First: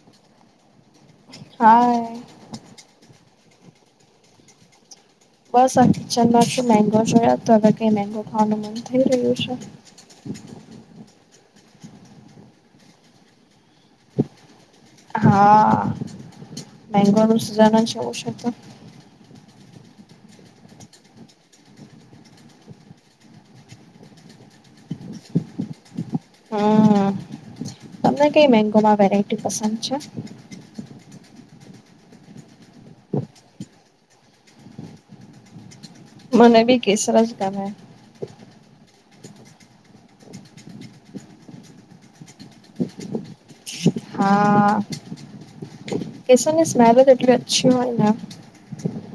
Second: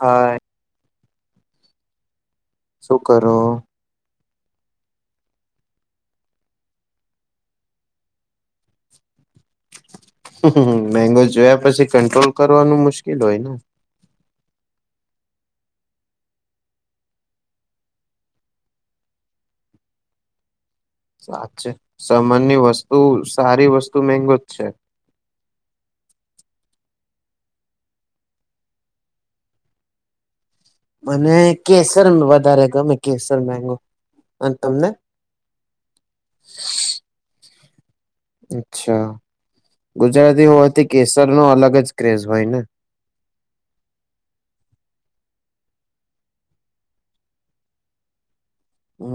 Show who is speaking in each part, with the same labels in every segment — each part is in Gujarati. Speaker 1: હા
Speaker 2: હા.
Speaker 1: શું કરો?
Speaker 2: બસ આ કિચનમાં છું, મેગો જોયા તો હવે કઈ મેગો ખાવાનું મન થઈ રહ્યું છે.
Speaker 1: મેંગો જોયા? પછી કંટ્રોલ કરવાનું મુશ્કેલ હોય ને.
Speaker 2: હા મેગો નું સિઝન એવુ છે તે.
Speaker 1: સાચ છે સમાનની વસ્તુ સારી વસ્તુ મેગો જ છે.
Speaker 2: હમ્મ તમને કઈ મેગોમાં વેરાયટી પસંદ છે.
Speaker 1: મને કેસર વધારે ગમે કેસર મેગો અને તમને?
Speaker 2: મને ભી કેસર જ ગમે
Speaker 1: અચ્છા ગુજરાતી હોવાથી કેસર નો અલગ જ ક્રેઝ હોય ને.
Speaker 2: હા કેશરની સ્મેલજ એટલી અછી હોય ને.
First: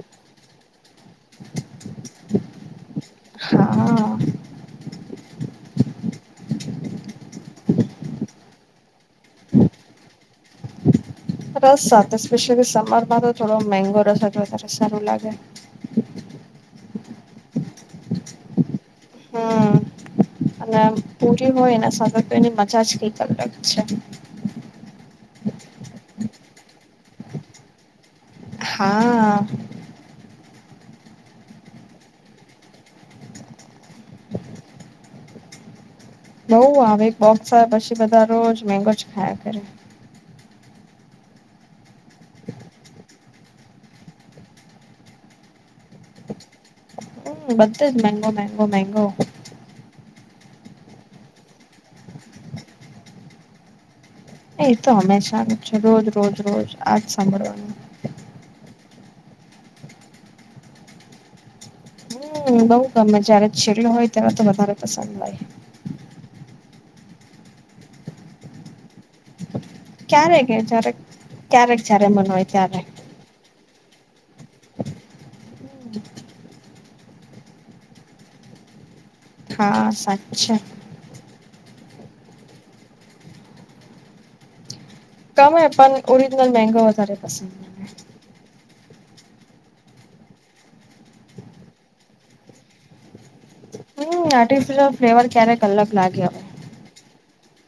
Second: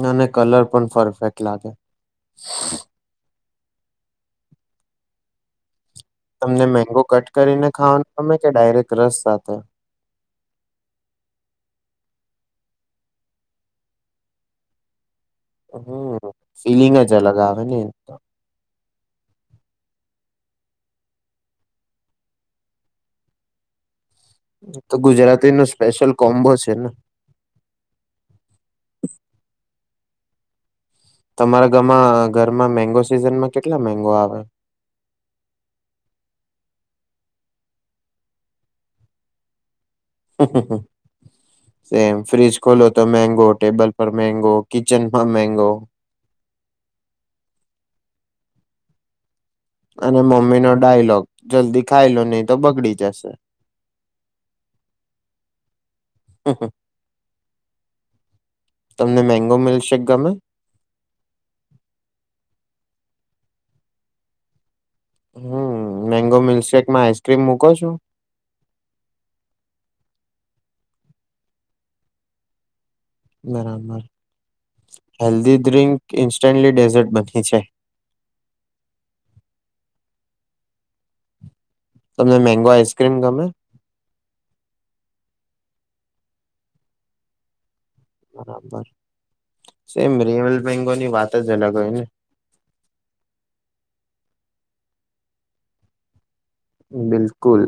Speaker 1: અને કલર પણ પરફેક્ટ લાગે
Speaker 2: હા
Speaker 1: તમને મેગો કટ કરીને ખાવાનો ગમે કે ડાયરેક્ટ રસ સાથે?
Speaker 2: રસ સાથે સ્પેશિયલી સમરમાં તો થોડો મંગો રસ હો વધારે સારું લાગે.
Speaker 1: હમ ફીલિંગ જ અલગ આવે એની તો.
Speaker 2: હમ અને પૂરી હોય એના સાથે તો એની મજા જ કઈક અલગ છે.
Speaker 1: તો ગુજરાતી નુ સ્પેશિયલ કોમ્બો છે ને.
Speaker 2: હા
Speaker 1: તમારા ગામા ઘરમાં મેગો સિઝનમાં કેટલા મેગો આવે?
Speaker 2: બઉ આવે એક બોક્સ આવે પછી બધા રોજ મેગો જ ખાયા કરે.
Speaker 1: [unintelligible] સેમ ફ્રીજ ખોલો તો મેંગો ટેબલ પર મેગો કિચનમાં મેગો
Speaker 2: બધે જ મગો મંગો મંગો.
Speaker 1: અને મમ્મી નો ડાયલોગ જલ્દી ખાય લો નહી તો બગડી જશે.
Speaker 2: એ તો હંમેશા નુ છે રોજ રોજ રોજ આજ સાંભળવાનું.
Speaker 1: તમને મેગો સેક ગમે?
Speaker 2: હમ બઉુ ગમે જયારે છેલ્લો હોય ત્યારે તો વધારે પસંદ.
Speaker 1: હમ
Speaker 2: [unintelligible]
Speaker 1: મેંગો મિલ્કશેેકમાં આઈસક્રીમ મૂકો છો?
Speaker 2: ક્યારે કે જ્યારે ક્યારેક જયારે મન હોય ત્યારે.
Speaker 1: બરાબર હેલ્ધી ડ્રિંક ઈન્સ્ટન્ટલી ડેઝર્ટ બની જાય.
Speaker 2: હા સાચે.
Speaker 1: તમને મેગો આઈસક્રીમ ગમે?
Speaker 2: ગમે પણ ઓરિજનલ મેગો વધારે પસંદ મને.
Speaker 1: [unintelligible] સેમ રિયલ મેગોની વાત જ અલગ હોય ને
Speaker 2: મને હમ, આર્ટિફિશયલ ફ્લેવર ક્યારેક કલાક નાકીય.
Speaker 1: બિલકુલ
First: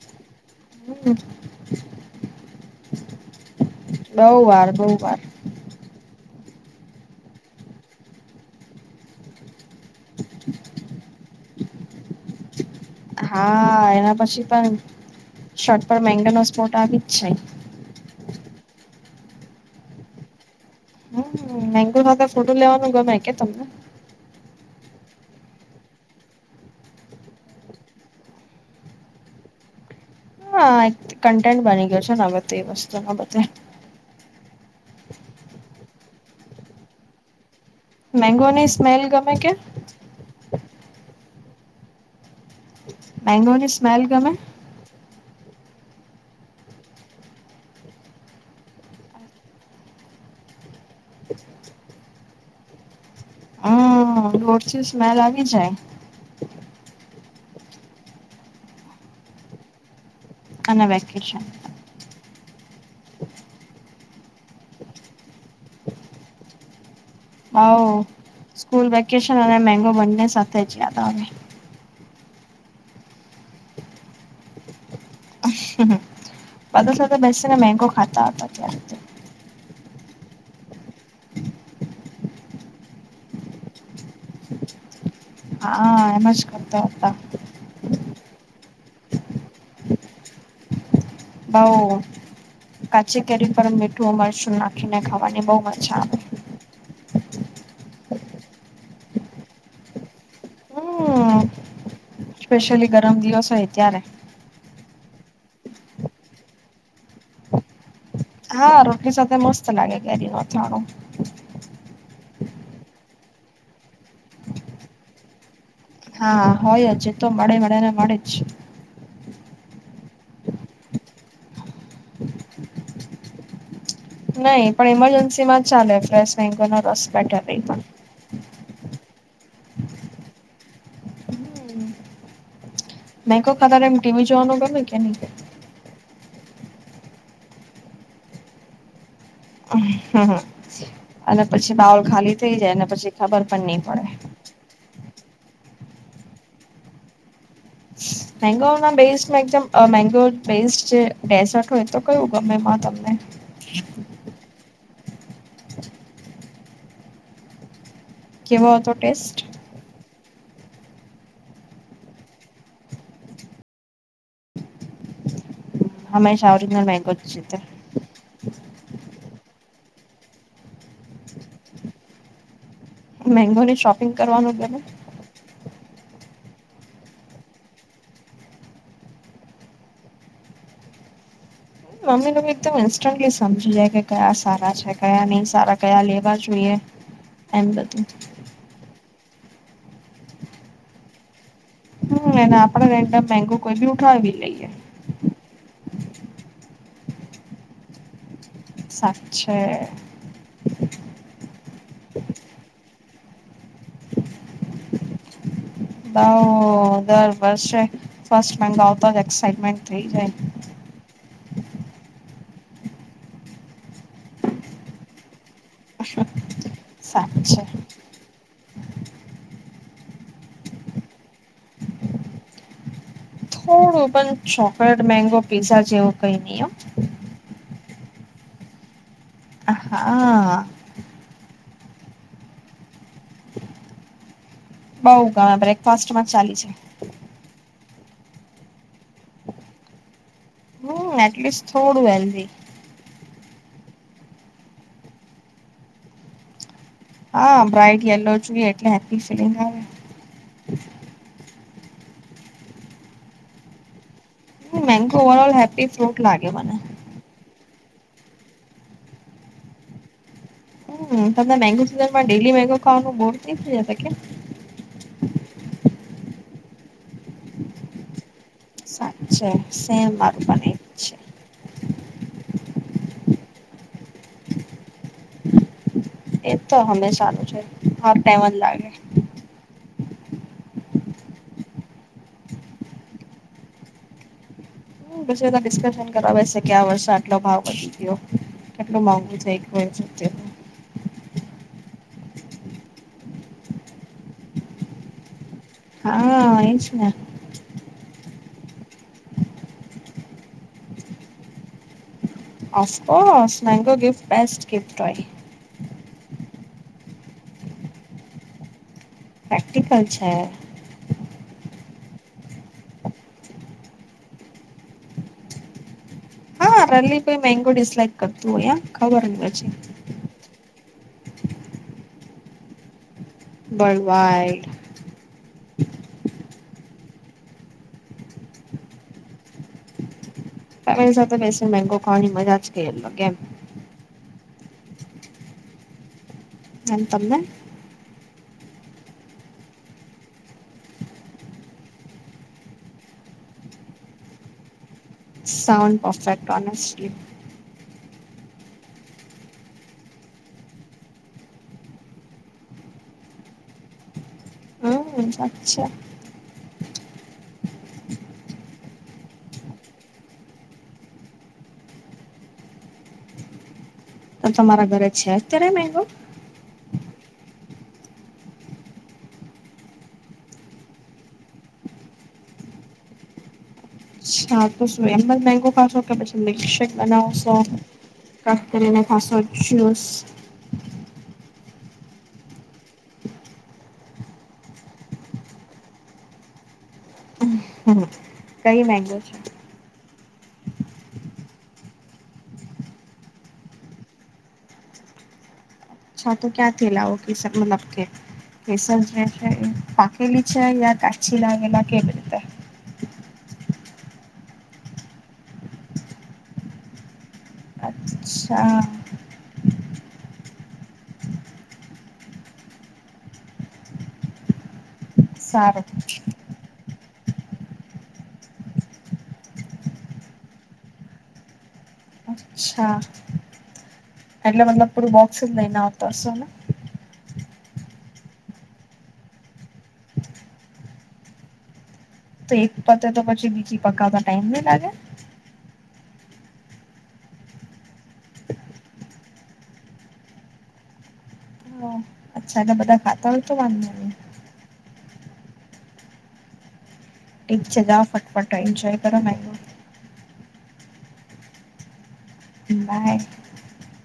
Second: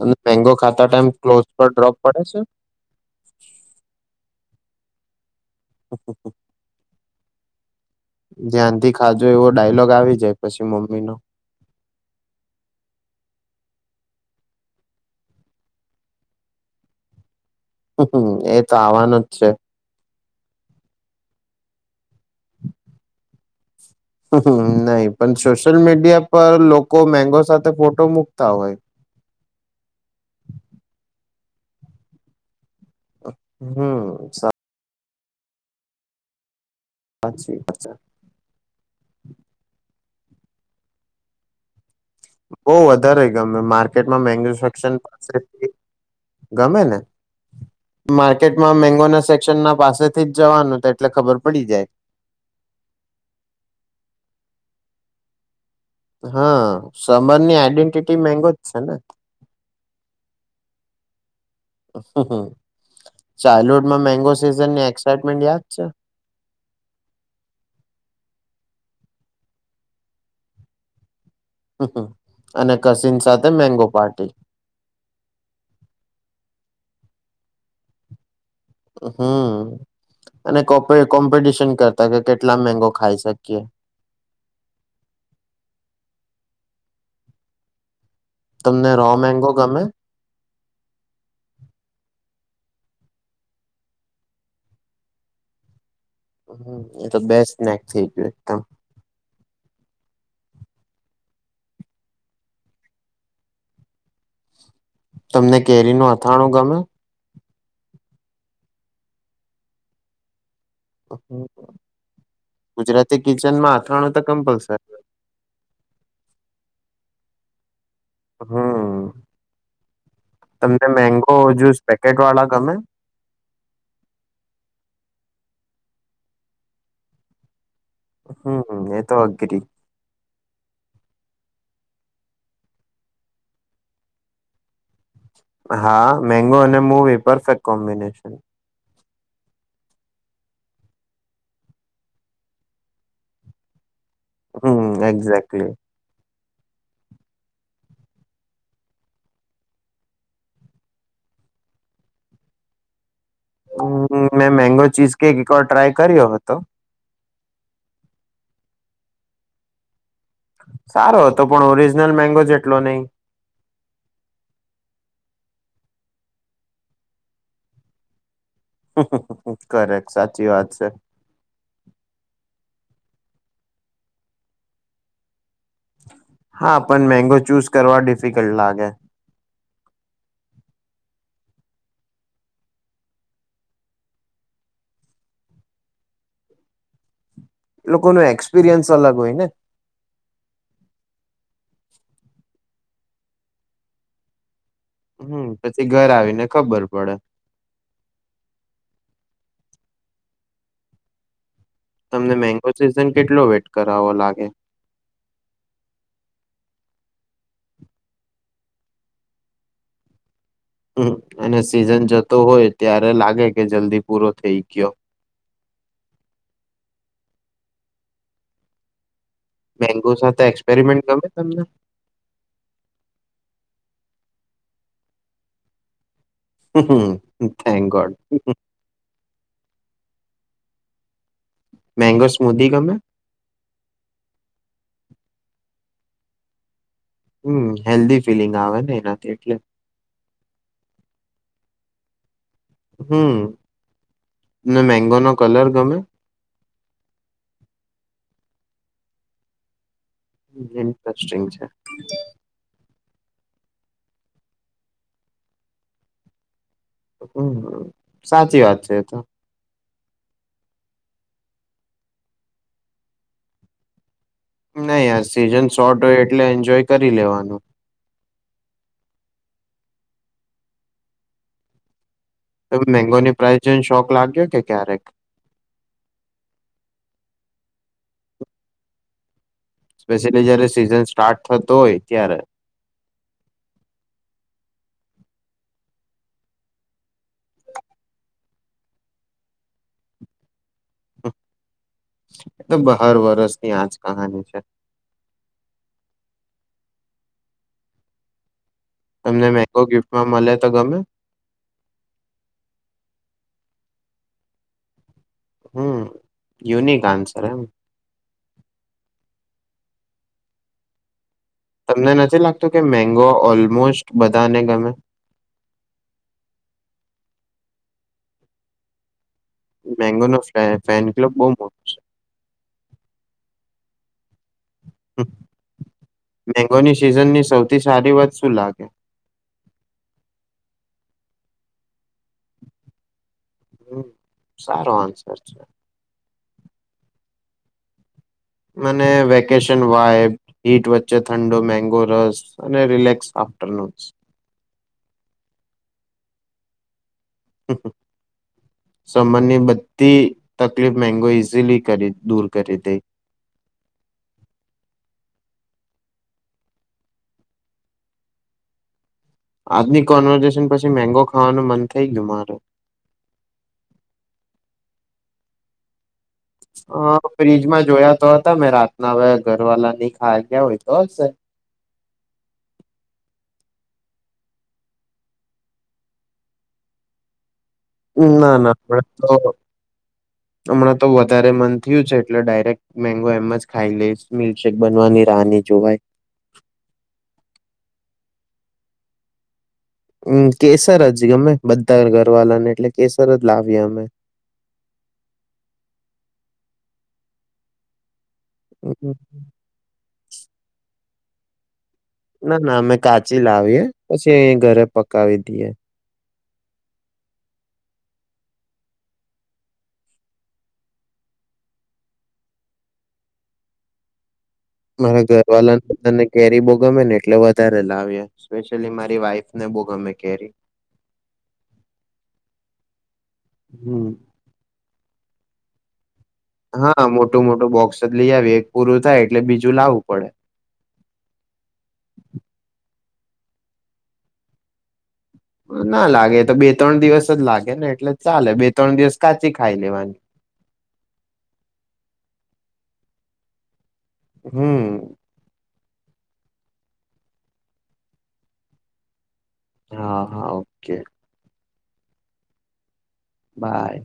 Speaker 1: અને મેંગો ખાતા ટાઈમ
Speaker 2: હમ
Speaker 1: ક્લોઝ પર ડ્રોપ પડે છે
Speaker 2: બહુ વાર બહુ વાર
Speaker 1: અઅ ધ્યાનથી ખાજો એવો ડાયલોગ આવી જાય પછી મમ્મી નો
Speaker 2: હા એના પછી પણ શર્ટ પર મેગાનો સ્પોટ આવી જ છે
Speaker 1: હમ એ તો આવવાનું જ છે
Speaker 2: મેગુ સાથે ફતો લેવાનું ગમે, કે તમને.
Speaker 1: હમ્મ, હમ્મ, નહી પણ સોશિયલ મીડિયા પર લોકો મેંગો સાથે ફોટો મુકતા હોય.
Speaker 2: હા એક કન્ટેન્ટ બની ગયો છે ને અવે તો એ બસ
Speaker 1: અ હમ સારું અચછી અચછ
Speaker 2: મેગોની સ્મેલ ગમે કે.
Speaker 1: બઉ વધારે ગમે
Speaker 2: મેંગોની સ્મેલ
Speaker 1: માર્કેટમાં.
Speaker 2: ગમે
Speaker 1: [unintelligible] [unintelligible] ગમે ને માર્કેટમાં મેગો ના સેક્શન ના પાસેથી જ જવાનું તો એટલે ખબર પડી જાય
Speaker 2: રોડથી સ્મેલ આવી જાય
Speaker 1: હા, સમર ની આઈડેન્ટિટી મેગોજ છેને.
Speaker 2: અનેના વેકેશન.
Speaker 1: હાં હાં ચાઇલ્ડ હુડમાં મેંગો સિઝનની એક્સાઈટમેન્ટ યાદ છે
Speaker 2: હ સ્કૂલ વેકેશન અને મેગો બંને સાથે જ યાદ આવે
Speaker 1: હં અને કસીન સાથે મેંગો પાર્ટી
Speaker 2: બધા સાથે બેસીને મેંગો ખાતા હતા ત્યારે તો
Speaker 1: હમ અને કોક તો કોમ્પિટિશન કરતા કે કેટલા મેગો ખાઈ શકીએ
Speaker 2: હા એમજ કરતા હતા
Speaker 1: તમને રો મગો ગમે.
Speaker 2: બૌ કાચી કેરી પર મીઠું અને મરચું નાખીને ખાવાની બહુ મજા આવે
Speaker 1: હમ્મ. એ તો બેસ્ટ નેક થઇ ગયું એકદમ
Speaker 2: હમ સ્પેશિયલી ગરમ દિવસ હોય, ત્યારે.
Speaker 1: તમને કેરી ન અથાણું ગમે?
Speaker 2: હા રોટલી સાથે મસ્ત લાગે એટલે દિ જાણો.
Speaker 1: ગુજરાતી કિચનમાં અથાણું તો કમ્પલસરી હોય
Speaker 2: હા હોય હજ તો મળે મળે ને મળે જ.
Speaker 1: હમ તમને મેંગો જુસ પેકેટ વાળા ગમે?
Speaker 2: નહી પણ ઇમરજન્સી માં જ ચાલે ફલેસ મે ન રસ બેટર નહી પણ.
Speaker 1: હહ એ તો અઘરી
Speaker 2: નહી કો ખતર એમ ટીમી જોવાનું બને કે નહી?
Speaker 1: હા મેંગો અને મૂવી પરફેક્ટ કોમ્બિનેશન
Speaker 2: હમ અને પછી બાઉલ ખાલી થઇ જાય પછી ખબર પણ નઈ પડે
Speaker 1: એક્ઝે્ટલી
Speaker 2: મેગો ના બેસ્ટ એકદમ મેગો બેસ્ટ જે ડેઝર્ટ હોય તો કયું ગમે તમને
Speaker 1: હમ્મ મે મેંગો ચીઝ કેક એક વાર ટ્રાય કર્યો હતો.
Speaker 2: કેવો હતો ટેસ્ટ
Speaker 1: સારો હતો પણ ઓરિજનલ મેંગો જેટલો નહિ
Speaker 2: હંમેશા ઓરીજનલ મેંગો
Speaker 1: [unintelligible] કરેક્ટ સાચી વાત છે.
Speaker 2: મેંગો ની શોપિંગ કરવાનું
Speaker 1: હા પણ મેગો ચૂઝ કરવા ડિફિકલ્ટ લાગે
Speaker 2: મમ્મી લોકો એકદમ ઇન્સ્ટન્ટલી સમજી જાય કે કયા સારા છે કયા નહી સારા કયા લેવા જોઈએ. એમ
Speaker 1: એ
Speaker 2: બધું.
Speaker 1: લોકો ન એક્સપિરિયન્સ અલગ હોય ને
Speaker 2: હમ્મ એ આપડે [unintelligible] કોઈ બી ઉઠાવી લઈએ
Speaker 1: હમ્મ. થી ઘર આવીને ખબર પડે.
Speaker 2: સાચે
Speaker 1: તમને મેંગો ચુઝન કેટલો વેટ કરાવો લાગે?
Speaker 2: દવ દર વર્ષે ફર્સ્ટ મેંગો આવતા જ એક્સઇટમેન્ટ થઈ જાય.
Speaker 1: હમ્મ અને સિઝન જતો હોય ત્યારે લાગે કે જલ્દી પૂરો થઈ ગયો.
Speaker 2: સાચે
Speaker 1: મેંગો સાથે એક્સપેરિમેન્ટ ગમે તમને
Speaker 2: હમ્મ પણ ચોકલેટ મેંગો કેસર જેવું કઈ નહિ અ
Speaker 1: થેન્ક ગોડ
Speaker 2: આહ
Speaker 1: મેગો સ્મૂધી ગમે
Speaker 2: બઉ ગમે બ્રેકફાસ્ટમાં ચાલી જાય
Speaker 1: હમ્મ હેલ્ધી ફિલિંગ આવે ને એનાથી એટલે
Speaker 2: હમ્મ એટલીસ્ટ થોડું હેલ્ધી
Speaker 1: હમ્મ ને મેંગો નો કલર ગમ્યો
Speaker 2: હા બ્રઇટ યલો જોઈએ એટલે હેપ્પી ફીલિંગ આવે.
Speaker 1: ઇન્ટરેસ્ટિંગ છે.
Speaker 2: મેંગો વાળો હેપી ફ્રુટ લાગે મને
Speaker 1: હમ્મ સાચી વાત છે એ તો.
Speaker 2: હમ્મ તમને મેગો સીઝન માં ડેલી મેગો ખાવાનું બોર [unintelligible]
Speaker 1: નહી આ સિઝન શોર્ટ હોય એટલે એન્જોય કરી લેવાનું
Speaker 2: છે સેમ મારું પણ નીચ
Speaker 1: તમને મેંગોની પ્રાઇસ જોઈને શોખ લાગ્યો કે ક્યારેક
Speaker 2: એ તો હંમેશા નું છે હ ટમ જ લાગે
Speaker 1: સ્પેશિયલી જયારે સિઝન સ્ટાર્ટ થતો હોય ત્યારે.
Speaker 2: પછી એ તો ડિસ્કશન કરવા બેસે કે આ વર્ષે આટલો ભાવ વધી ગયો કેટલું મોંઘું થઈ ગું [unintelligible]
Speaker 1: એ તો બ હર વરષની આજ કહાની છે.
Speaker 2: હા એ જ ને.
Speaker 1: તમને મેંગો ગિફ્ટમાં મળે તો ગમે
Speaker 2: of course mango gift best gift હોય.
Speaker 1: હમ્મ યુનિક આન્સર એમ
Speaker 2: પ્રેક્ટિકલ છે.
Speaker 1: તમને નથી લાગતું કે, મેગો ઓલમોસ્ટ બધાને ગમે.
Speaker 2: હા રલી કોઈ મેંગો ડિસલાઈક કરતું હોય. યા ખબર જ
Speaker 1: મેંગો નો ફેન ક્લબ બહુ મોટો છે.
Speaker 2: બળવાઈ
Speaker 1: મેંગોની સિઝનની સૌથી સારી વાત શું લાગે?
Speaker 2: મારી સાથે બેસી મેંગો ખવાની મજા જ કે અલગ કેમ!
Speaker 1: સારો આન્સર છે.
Speaker 2: એમ તમને
Speaker 1: મને વેકેશન વાઇબ હીટ વચ્ચે ઠંડો મેગો રસ અને relax afternoons.
Speaker 2: Sound perfect honestly.
Speaker 1: સંબંધની બધી તકલીફ મેંગો ઈઝીલી કરી દૂર કરી દેય.
Speaker 2: હમ અચ્છા.
Speaker 1: આજની કોન્વર્ઝેશન પછી મેંગો ખાવાનું મન થઈ ગયું મારું.
Speaker 2: તો તમારા ઘરે છે અત્યારે મેંગો?
Speaker 1: અ ફ્ર્રીજમાં જોયા તો હતા, મેં રાતના હવે ઘરવાલા ની ખાય ગયા હોય તો હશે.
Speaker 2: હા તો શું એમ જ મેંગો ખાશો કે, પછી મિલ્કશેેક બનાવશો?
Speaker 1: ના
Speaker 2: કટ
Speaker 1: ના
Speaker 2: કરીને
Speaker 1: હમણાં
Speaker 2: ખાસો
Speaker 1: તો
Speaker 2: જુસ
Speaker 1: હમણાં તો વધારે મન થયું છે. એટલે ડાયરેક્ટ મેગો એમ જ ખાઈ લઈશ. મિલ્કશેેક બનવાની રાહની જોવાય.
Speaker 2: કઈ મેગો છે.
Speaker 1: હમ્મ કેસર જ ગમે બધા ઘરવાળાને એટલે કેસર જ લાવ્યાએ અમે.
Speaker 2: અચ્છા તો ક્યા થી લાવો કેસર મતલબ કે? કેસર જે છે એ પાાકેલી છે યા કાં ચી લાગે ના કે [unintelligible]
Speaker 1: ના ના અમે કાચી લાવીએ પછી એ ઘરે પકાવી દઈએ.
Speaker 2: અચ્છા.
Speaker 1: મારા ઘરવાળલાને
Speaker 2: સારું
Speaker 1: બધા ને કેરી બો ગમેને એટલે વધારે લાવીએ, સ્પેશિયલી મારી વાઈફને બહુ ગમે કેરી.
Speaker 2: અચ્છા.
Speaker 1: હમ.
Speaker 2: એટલે મતલબ પૂરું બોક્સ જ લઈને આવ. બસોના
Speaker 1: હા
Speaker 2: [unintelligible]
Speaker 1: મોટું મોટું બોક્સ જ લઈ આવીએ. એક પૂરું થાય એટલે બીજું લાવવું પડે.
Speaker 2: તો એક પતે તો પછી બીજી પકાવતા ટાઈમ નહી લાગે?
Speaker 1: ના લાગે એ તો બે ત્રણ દિવસ જ લાગેને એટલે ચાલે, બે ત્રણ દિવસ કાચી ખાઈ લેવાની.
Speaker 2: હા. અચ્છા એટલે બધા ખાતા હોય તો વાંધ નય.
Speaker 1: હમ્મ.
Speaker 2: ઠીક છે. જા ફટફટ એન્જોય કરો ને
Speaker 1: હા હા ઓકે.
Speaker 2: બાય.
Speaker 1: બાય.